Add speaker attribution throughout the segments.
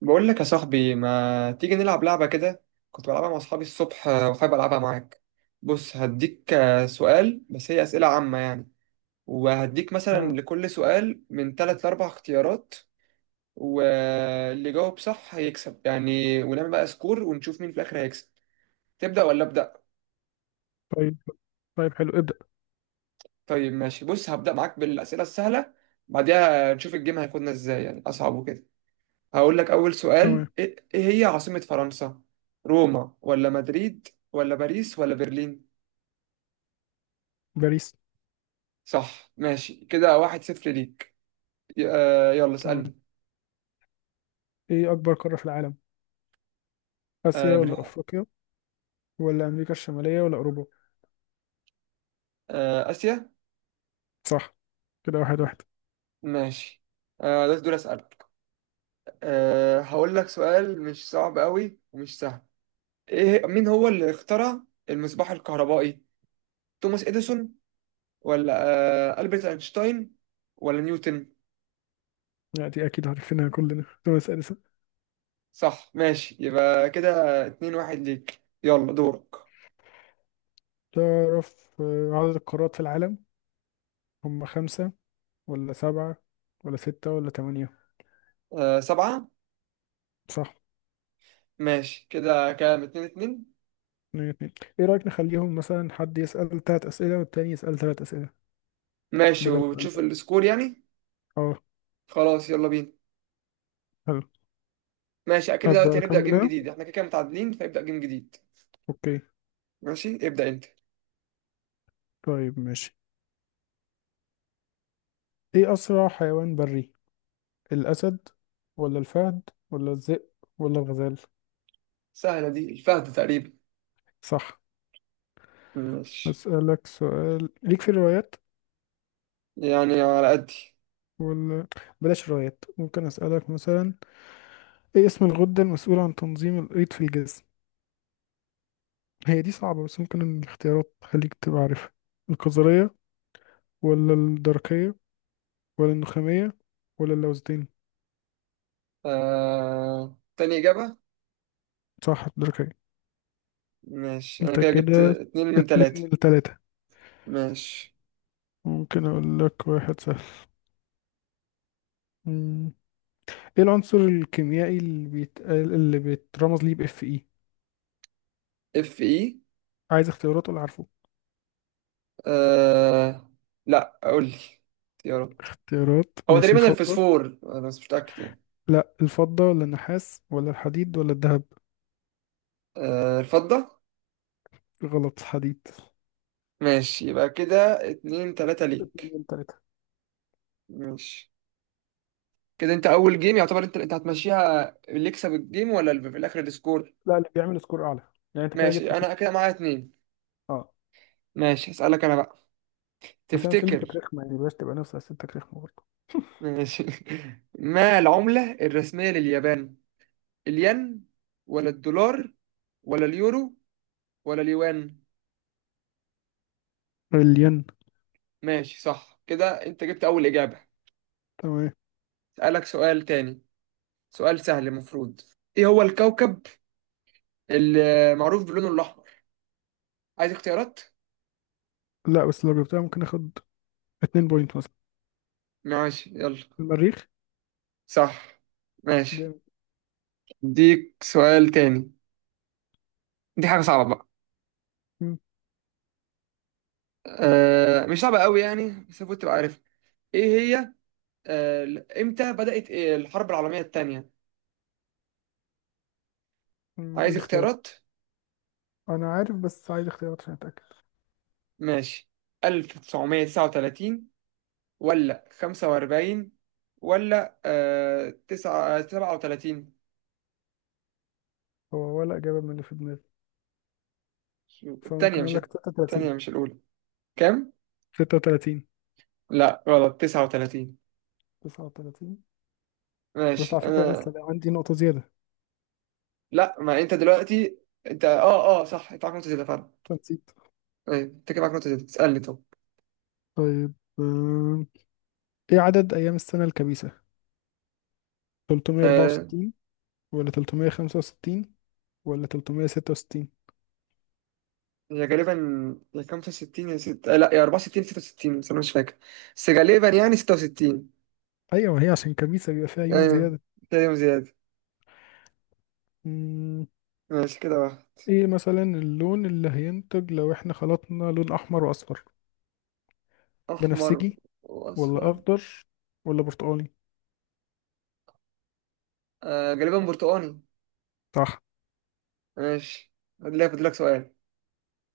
Speaker 1: بقول لك يا صاحبي، ما تيجي نلعب لعبة كده؟ كنت بلعبها مع أصحابي الصبح، وحابب ألعبها معاك. بص، هديك سؤال، بس هي أسئلة عامة يعني. وهديك مثلا
Speaker 2: اه.
Speaker 1: لكل سؤال من تلات لأربع اختيارات، واللي جاوب صح هيكسب يعني، ونعمل بقى سكور ونشوف مين في الآخر هيكسب. تبدأ ولا أبدأ؟
Speaker 2: طيب، طيب، حلو ابدأ.
Speaker 1: طيب ماشي، بص هبدأ معاك بالأسئلة السهلة، بعدها نشوف الجيم هياخدنا إزاي، يعني أصعب وكده. هقول لك أول
Speaker 2: تمام.
Speaker 1: سؤال: إيه هي عاصمة فرنسا؟ روما، ولا مدريد، ولا باريس، ولا برلين؟
Speaker 2: باريس.
Speaker 1: صح، ماشي، كده واحد صفر ليك. يلا
Speaker 2: تمام،
Speaker 1: اسألني.
Speaker 2: ايه اكبر قارة في العالم؟ اسيا
Speaker 1: آه
Speaker 2: ولا
Speaker 1: بنح...
Speaker 2: افريقيا ولا امريكا الشمالية ولا اوروبا؟
Speaker 1: آسيا.
Speaker 2: صح، كده واحد واحد.
Speaker 1: ماشي. ده دول أسألك. هقول لك سؤال مش صعب قوي ومش سهل. إيه، مين هو اللي اخترع المصباح الكهربائي؟ توماس إديسون، ولا ألبرت أينشتاين، ولا نيوتن؟
Speaker 2: يعني دي اكيد عارفينها كلنا طب اسأل اسأل.
Speaker 1: صح، ماشي، يبقى كده اتنين واحد ليك. يلا دورك.
Speaker 2: تعرف عدد القارات في العالم؟ هم خمسة ولا سبعة ولا ستة ولا تمانية؟
Speaker 1: سبعة.
Speaker 2: صح.
Speaker 1: ماشي، كده كام؟ اتنين اتنين.
Speaker 2: اتنين اتنين. ايه رأيك نخليهم مثلا حد يسأل تلات اسئلة والتاني يسأل تلات اسئلة
Speaker 1: ماشي،
Speaker 2: بدل سؤال
Speaker 1: وتشوف
Speaker 2: بقى.
Speaker 1: السكور يعني.
Speaker 2: اه.
Speaker 1: خلاص، يلا بينا.
Speaker 2: حلو.
Speaker 1: ماشي، أكيد
Speaker 2: ابدأ
Speaker 1: دلوقتي هنبدأ
Speaker 2: اكمل
Speaker 1: جيم
Speaker 2: انا.
Speaker 1: جديد، احنا كده كده متعادلين، فيبدأ جيم جديد.
Speaker 2: اوكي.
Speaker 1: ماشي، ابدأ أنت.
Speaker 2: طيب ماشي. ايه اسرع حيوان بري؟ الأسد ولا الفهد ولا الذئب ولا الغزال؟
Speaker 1: سهلة دي، الفهد تقريبا.
Speaker 2: صح.
Speaker 1: ماشي.
Speaker 2: أسألك سؤال ليك في الروايات؟
Speaker 1: يعني على قدي.
Speaker 2: ولا بلاش روايات. ممكن أسألك مثلا، إيه اسم الغدة المسؤولة عن تنظيم الأيض في الجسم؟ هي دي صعبة بس ممكن الاختيارات تخليك تبقى عارفها. القذرية ولا الدرقية ولا النخامية ولا اللوزتين؟
Speaker 1: تاني إجابة.
Speaker 2: صح الدرقية.
Speaker 1: ماشي، أنا
Speaker 2: أنت
Speaker 1: كده جبت
Speaker 2: كده
Speaker 1: اتنين من
Speaker 2: اتنين من
Speaker 1: تلاتة.
Speaker 2: تلاتة.
Speaker 1: ماشي.
Speaker 2: ممكن أقول لك واحد سهل. مم. ايه العنصر الكيميائي اللي بيتقال اللي بيترمز ليه باف اي؟
Speaker 1: اف اي.
Speaker 2: عايز اختيارات ولا عارفه؟
Speaker 1: آه... لا، قول لي اختيارات.
Speaker 2: اختيارات
Speaker 1: هو
Speaker 2: ماشي.
Speaker 1: تقريبا
Speaker 2: الفضة؟
Speaker 1: الفسفور، أنا بس مش متأكد يعني.
Speaker 2: لا الفضة ولا النحاس ولا الحديد ولا الذهب؟
Speaker 1: الفضة.
Speaker 2: غلط. حديد.
Speaker 1: ماشي، يبقى كده اتنين تلاتة
Speaker 2: اتنين
Speaker 1: ليك.
Speaker 2: من تلاتة.
Speaker 1: ماشي، كده انت اول جيم يعتبر انت هتمشيها، اللي يكسب الجيم ولا اللي في الاخر السكور؟
Speaker 2: لا اللي بيعمل سكور أعلى. يعني أنت كده جبت
Speaker 1: ماشي،
Speaker 2: اتنين.
Speaker 1: انا كده معايا اتنين.
Speaker 2: أه.
Speaker 1: ماشي، هسألك انا بقى.
Speaker 2: بس أنا أسئلتي كانت
Speaker 1: تفتكر؟
Speaker 2: رخمة يعني بلاش تبقى نفس أسئلتك رخمة برضه.
Speaker 1: ماشي. ما العملة الرسمية لليابان؟ الين، ولا الدولار، ولا اليورو، ولا اليوان؟
Speaker 2: الين.
Speaker 1: ماشي، صح، كده انت جبت اول اجابة.
Speaker 2: تمام.
Speaker 1: اسألك سؤال تاني، سؤال سهل المفروض. ايه هو الكوكب اللي معروف بلونه الاحمر؟ عايز اختيارات؟
Speaker 2: لا بس لو جبتها ممكن اخد 2 بوينت مثلا.
Speaker 1: ماشي، يلا.
Speaker 2: المريخ.
Speaker 1: صح. ماشي،
Speaker 2: جامد.
Speaker 1: اديك سؤال تاني، دي حاجة صعبة بقى.
Speaker 2: مم.
Speaker 1: مش صعبة قوي يعني، بس المفروض تبقى عارف. ايه هي؟ امتى بدأت، إيه، الحرب العالمية التانية؟
Speaker 2: قول
Speaker 1: عايز
Speaker 2: لي اختيار.
Speaker 1: اختيارات؟
Speaker 2: أنا عارف بس عايز اختيارات عشان أتأكد.
Speaker 1: ماشي، 1939، ولا 45، ولا 9 37؟
Speaker 2: هو ولا إجابة من اللي في دماغي، فممكن
Speaker 1: التانية مش
Speaker 2: أقول لك 36.
Speaker 1: التانية مش الأولى. كام؟
Speaker 2: 36.
Speaker 1: لا، غلط، 39.
Speaker 2: 39. بس
Speaker 1: ماشي.
Speaker 2: على فكرة أنا لسه
Speaker 1: أنا،
Speaker 2: ده عندي نقطة زيادة.
Speaker 1: لا، ما أنت دلوقتي، أنت أه أه صح، أنت عارف، نقطة زيادة.
Speaker 2: نسيت.
Speaker 1: أيوة، انت كده معاك نقطة، تسألني. طب،
Speaker 2: طيب. آم، إيه عدد أيام السنة الكبيسة؟
Speaker 1: آه
Speaker 2: 364 ولا 365 ولا 366؟
Speaker 1: هي غالبا يا 65 يا 6، لا، يا 64 66، بس انا مش فاكر، بس غالبا يعني 66.
Speaker 2: أيوة هي عشان كبيسة بيبقى فيها يوم
Speaker 1: ايوه،
Speaker 2: زيادة.
Speaker 1: كده يوم زيادة.
Speaker 2: مم.
Speaker 1: ماشي، كده واحد.
Speaker 2: إيه مثلا اللون اللي هينتج لو إحنا خلطنا لون أحمر وأصفر؟
Speaker 1: احمر
Speaker 2: بنفسجي ولا
Speaker 1: واصفر.
Speaker 2: أخضر ولا برتقالي؟
Speaker 1: غالبا برتقاني.
Speaker 2: صح.
Speaker 1: ماشي، هدي فاضلك سؤال.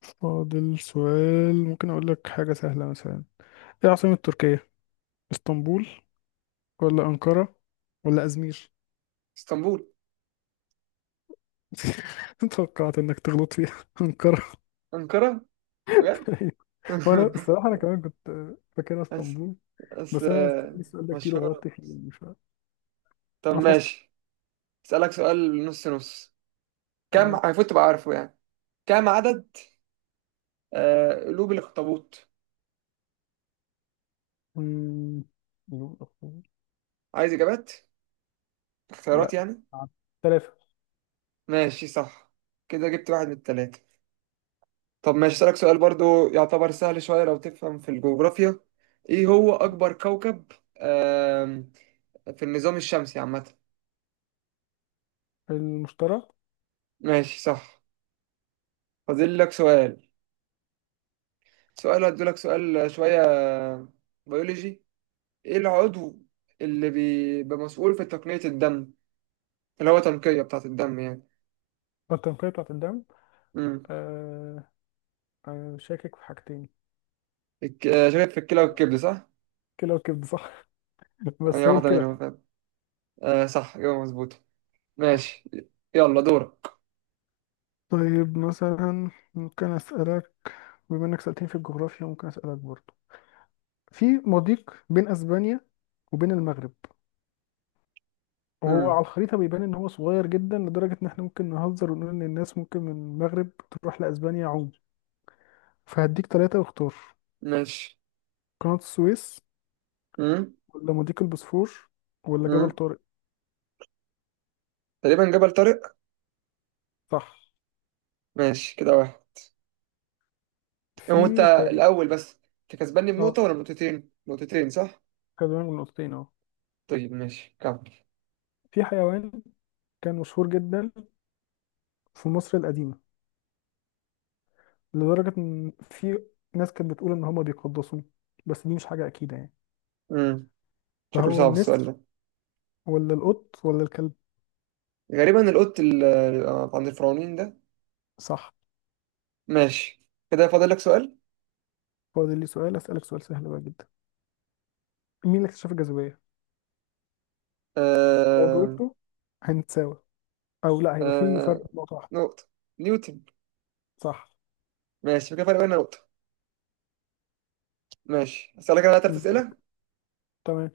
Speaker 2: فاضل سؤال. ممكن أقول لك حاجة سهلة مثلا. إيه عاصمة تركيا؟ اسطنبول ولا أنقرة ولا أزمير؟
Speaker 1: اسطنبول.
Speaker 2: توقعت انك تغلط فيها انقرة.
Speaker 1: انقرة؟ بجد!
Speaker 2: وانا الصراحة انا كمان كنت فاكرها
Speaker 1: بس
Speaker 2: اسطنبول.
Speaker 1: بس
Speaker 2: بس انا سألت
Speaker 1: آه،
Speaker 2: السؤال ده كتير
Speaker 1: مشهورة.
Speaker 2: وغلطت فيه يعني مش عارف.
Speaker 1: طب
Speaker 2: حفظته.
Speaker 1: ماشي، اسألك سؤال نص نص، كم
Speaker 2: تمام.
Speaker 1: المفروض تبقى عارفه يعني. كم عدد قلوب الاخطبوط؟
Speaker 2: أمم، يوم الأخوة.
Speaker 1: عايز اجابات، اختيارات
Speaker 2: لا.
Speaker 1: يعني؟
Speaker 2: ثلاثة.
Speaker 1: ماشي، صح. كده جبت واحد من التلاتة. طب ماشي، أسألك سؤال برضو يعتبر سهل شوية لو تفهم في الجغرافيا. إيه هو أكبر كوكب آم، في النظام الشمسي عامة؟
Speaker 2: المشترى.
Speaker 1: ماشي، صح. فاضل لك سؤال. سؤال، هديلك سؤال شوية بيولوجي. إيه العضو اللي بيبقى مسؤول في تقنية الدم، اللي هو تنقية بتاعة الدم يعني؟
Speaker 2: التنقية بتاعت الدم.
Speaker 1: امم
Speaker 2: آه... شاكك في حاجتين.
Speaker 1: شاكك في الكلى والكبد، صح؟
Speaker 2: كلى وكبد صح
Speaker 1: هي
Speaker 2: بس هي
Speaker 1: واحدة
Speaker 2: الكلى
Speaker 1: منهم،
Speaker 2: صح.
Speaker 1: فاهم؟ آه، صح، إجابة مظبوطة.
Speaker 2: صح.
Speaker 1: ماشي، يلا دورك.
Speaker 2: طيب مثلا ممكن أسألك، بما إنك سألتني في الجغرافيا ممكن أسألك برضو، في مضيق بين أسبانيا وبين المغرب، وهو على
Speaker 1: امم.
Speaker 2: الخريطة بيبان إن هو صغير جدا لدرجة إن إحنا ممكن نهزر ونقول إن الناس ممكن من المغرب تروح لأسبانيا عوم. فهديك تلاتة واختار.
Speaker 1: ماشي.
Speaker 2: قناة السويس
Speaker 1: امم.
Speaker 2: ولا مضيق البوسفور ولا جبل
Speaker 1: امم
Speaker 2: طارق؟
Speaker 1: تقريبا جبل طارق.
Speaker 2: صح.
Speaker 1: ماشي، كده واحد. هو انت
Speaker 2: في حيوان.
Speaker 1: الاول بس. انت كسباني
Speaker 2: اه.
Speaker 1: بنقطه ولا نقطتين، نقطتين صح؟
Speaker 2: كدوان من نقطتين اه.
Speaker 1: طيب ماشي كمل.
Speaker 2: في حيوان كان مشهور جدا في مصر القديمة لدرجة إن في ناس كانت بتقول إن هما بيقدسوه، بس دي مش حاجة أكيدة يعني.
Speaker 1: امم شكله
Speaker 2: فهو
Speaker 1: صعب السؤال
Speaker 2: النسر
Speaker 1: ده.
Speaker 2: ولا القط ولا الكلب؟
Speaker 1: غالبا القط اللي عند الفرعونين ده.
Speaker 2: صح.
Speaker 1: ماشي، كده فاضل لك سؤال.
Speaker 2: فاضل لي سؤال. أسألك سؤال سهل بقى جدا. مين اللي اكتشف الجاذبية؟ لو
Speaker 1: آه...
Speaker 2: جاوبته هنتساوي او لا هيبقى في فرق
Speaker 1: آه...
Speaker 2: نقطة واحدة.
Speaker 1: نقطه. نيوتن.
Speaker 2: صح.
Speaker 1: ماشي، كده فرق بيننا نقطه. ماشي، هسألك انا ثلاث
Speaker 2: دورك.
Speaker 1: اسئله.
Speaker 2: تمام.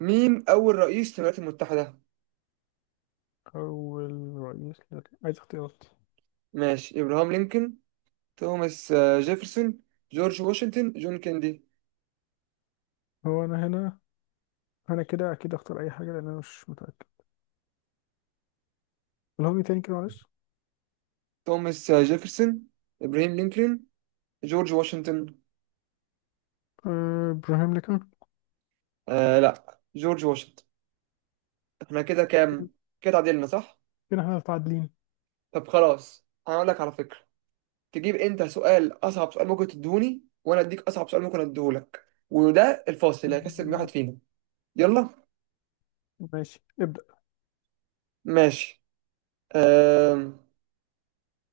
Speaker 1: مين اول رئيس للولايات المتحده؟
Speaker 2: اول رئيس عايز اختيارات.
Speaker 1: ماشي: ابراهام لينكولن، توماس جيفرسون، جورج واشنطن، جون كيندي.
Speaker 2: هو انا هنا، انا كده اكيد اختار اي حاجة لان انا مش متأكد. الهوجي تاني كده معلش.
Speaker 1: توماس جيفرسون، إبراهيم لينكولن، جورج واشنطن.
Speaker 2: ابراهيم لينكولن.
Speaker 1: لا، جورج واشنطن. احنا كده كام؟ كده تعادلنا، صح.
Speaker 2: كده احنا متعادلين.
Speaker 1: طب خلاص، انا اقول لك على فكرة، تجيب انت سؤال، اصعب سؤال ممكن تديهوني، وانا اديك اصعب سؤال ممكن اديهولك، وده الفاصل اللي هيكسب
Speaker 2: مم،
Speaker 1: واحد فينا. يلا.
Speaker 2: ماشي ابدأ.
Speaker 1: ماشي. أم...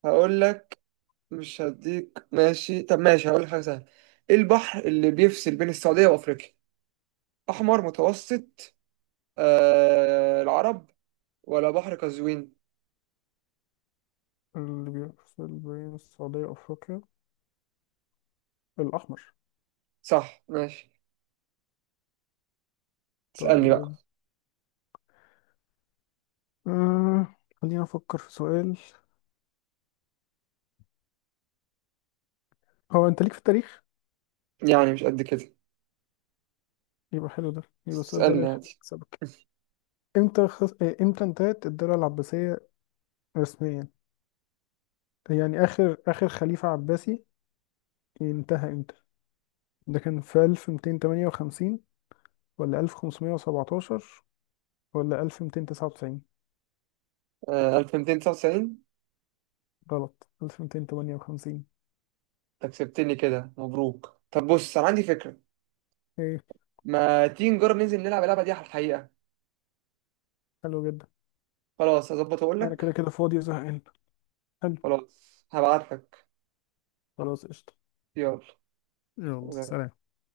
Speaker 1: هقول لك، مش هديك. ماشي، طب ماشي، هقول لك حاجة سهلة. ايه البحر اللي بيفصل بين السعودية وافريقيا؟ احمر، متوسط، العرب، ولا بحر قزوين؟
Speaker 2: اللي بيفصل بين السعودية وأفريقيا الأحمر.
Speaker 1: صح، ماشي، تسألني بقى.
Speaker 2: طيب. خلينا أفكر في سؤال. هو أنت ليك في التاريخ؟
Speaker 1: يعني مش قد كده،
Speaker 2: يبقى حلو ده، يبقى السؤال ده لا
Speaker 1: تسألني
Speaker 2: يخليك.
Speaker 1: عادي.
Speaker 2: امتى خص... آه، امتى انتهت الدولة العباسية رسميا؟ يعني آخر آخر خليفة عباسي انتهى امتى؟ ده كان في 1258 ولا 1517 ولا 1299؟
Speaker 1: 1299.
Speaker 2: غلط 1258.
Speaker 1: انت كسبتني، كده مبروك. طب بص، انا عندي فكرة،
Speaker 2: ايه.
Speaker 1: ما تيجي نجرب ننزل نلعب اللعبة دي على الحقيقة؟
Speaker 2: حلو جدا.
Speaker 1: خلاص، هظبط واقول
Speaker 2: انا كده
Speaker 1: لك.
Speaker 2: كده فاضي وزهقان. حلو.
Speaker 1: خلاص، هبعت لك.
Speaker 2: خلاص قشطة.
Speaker 1: يلا.
Speaker 2: يلا سلام.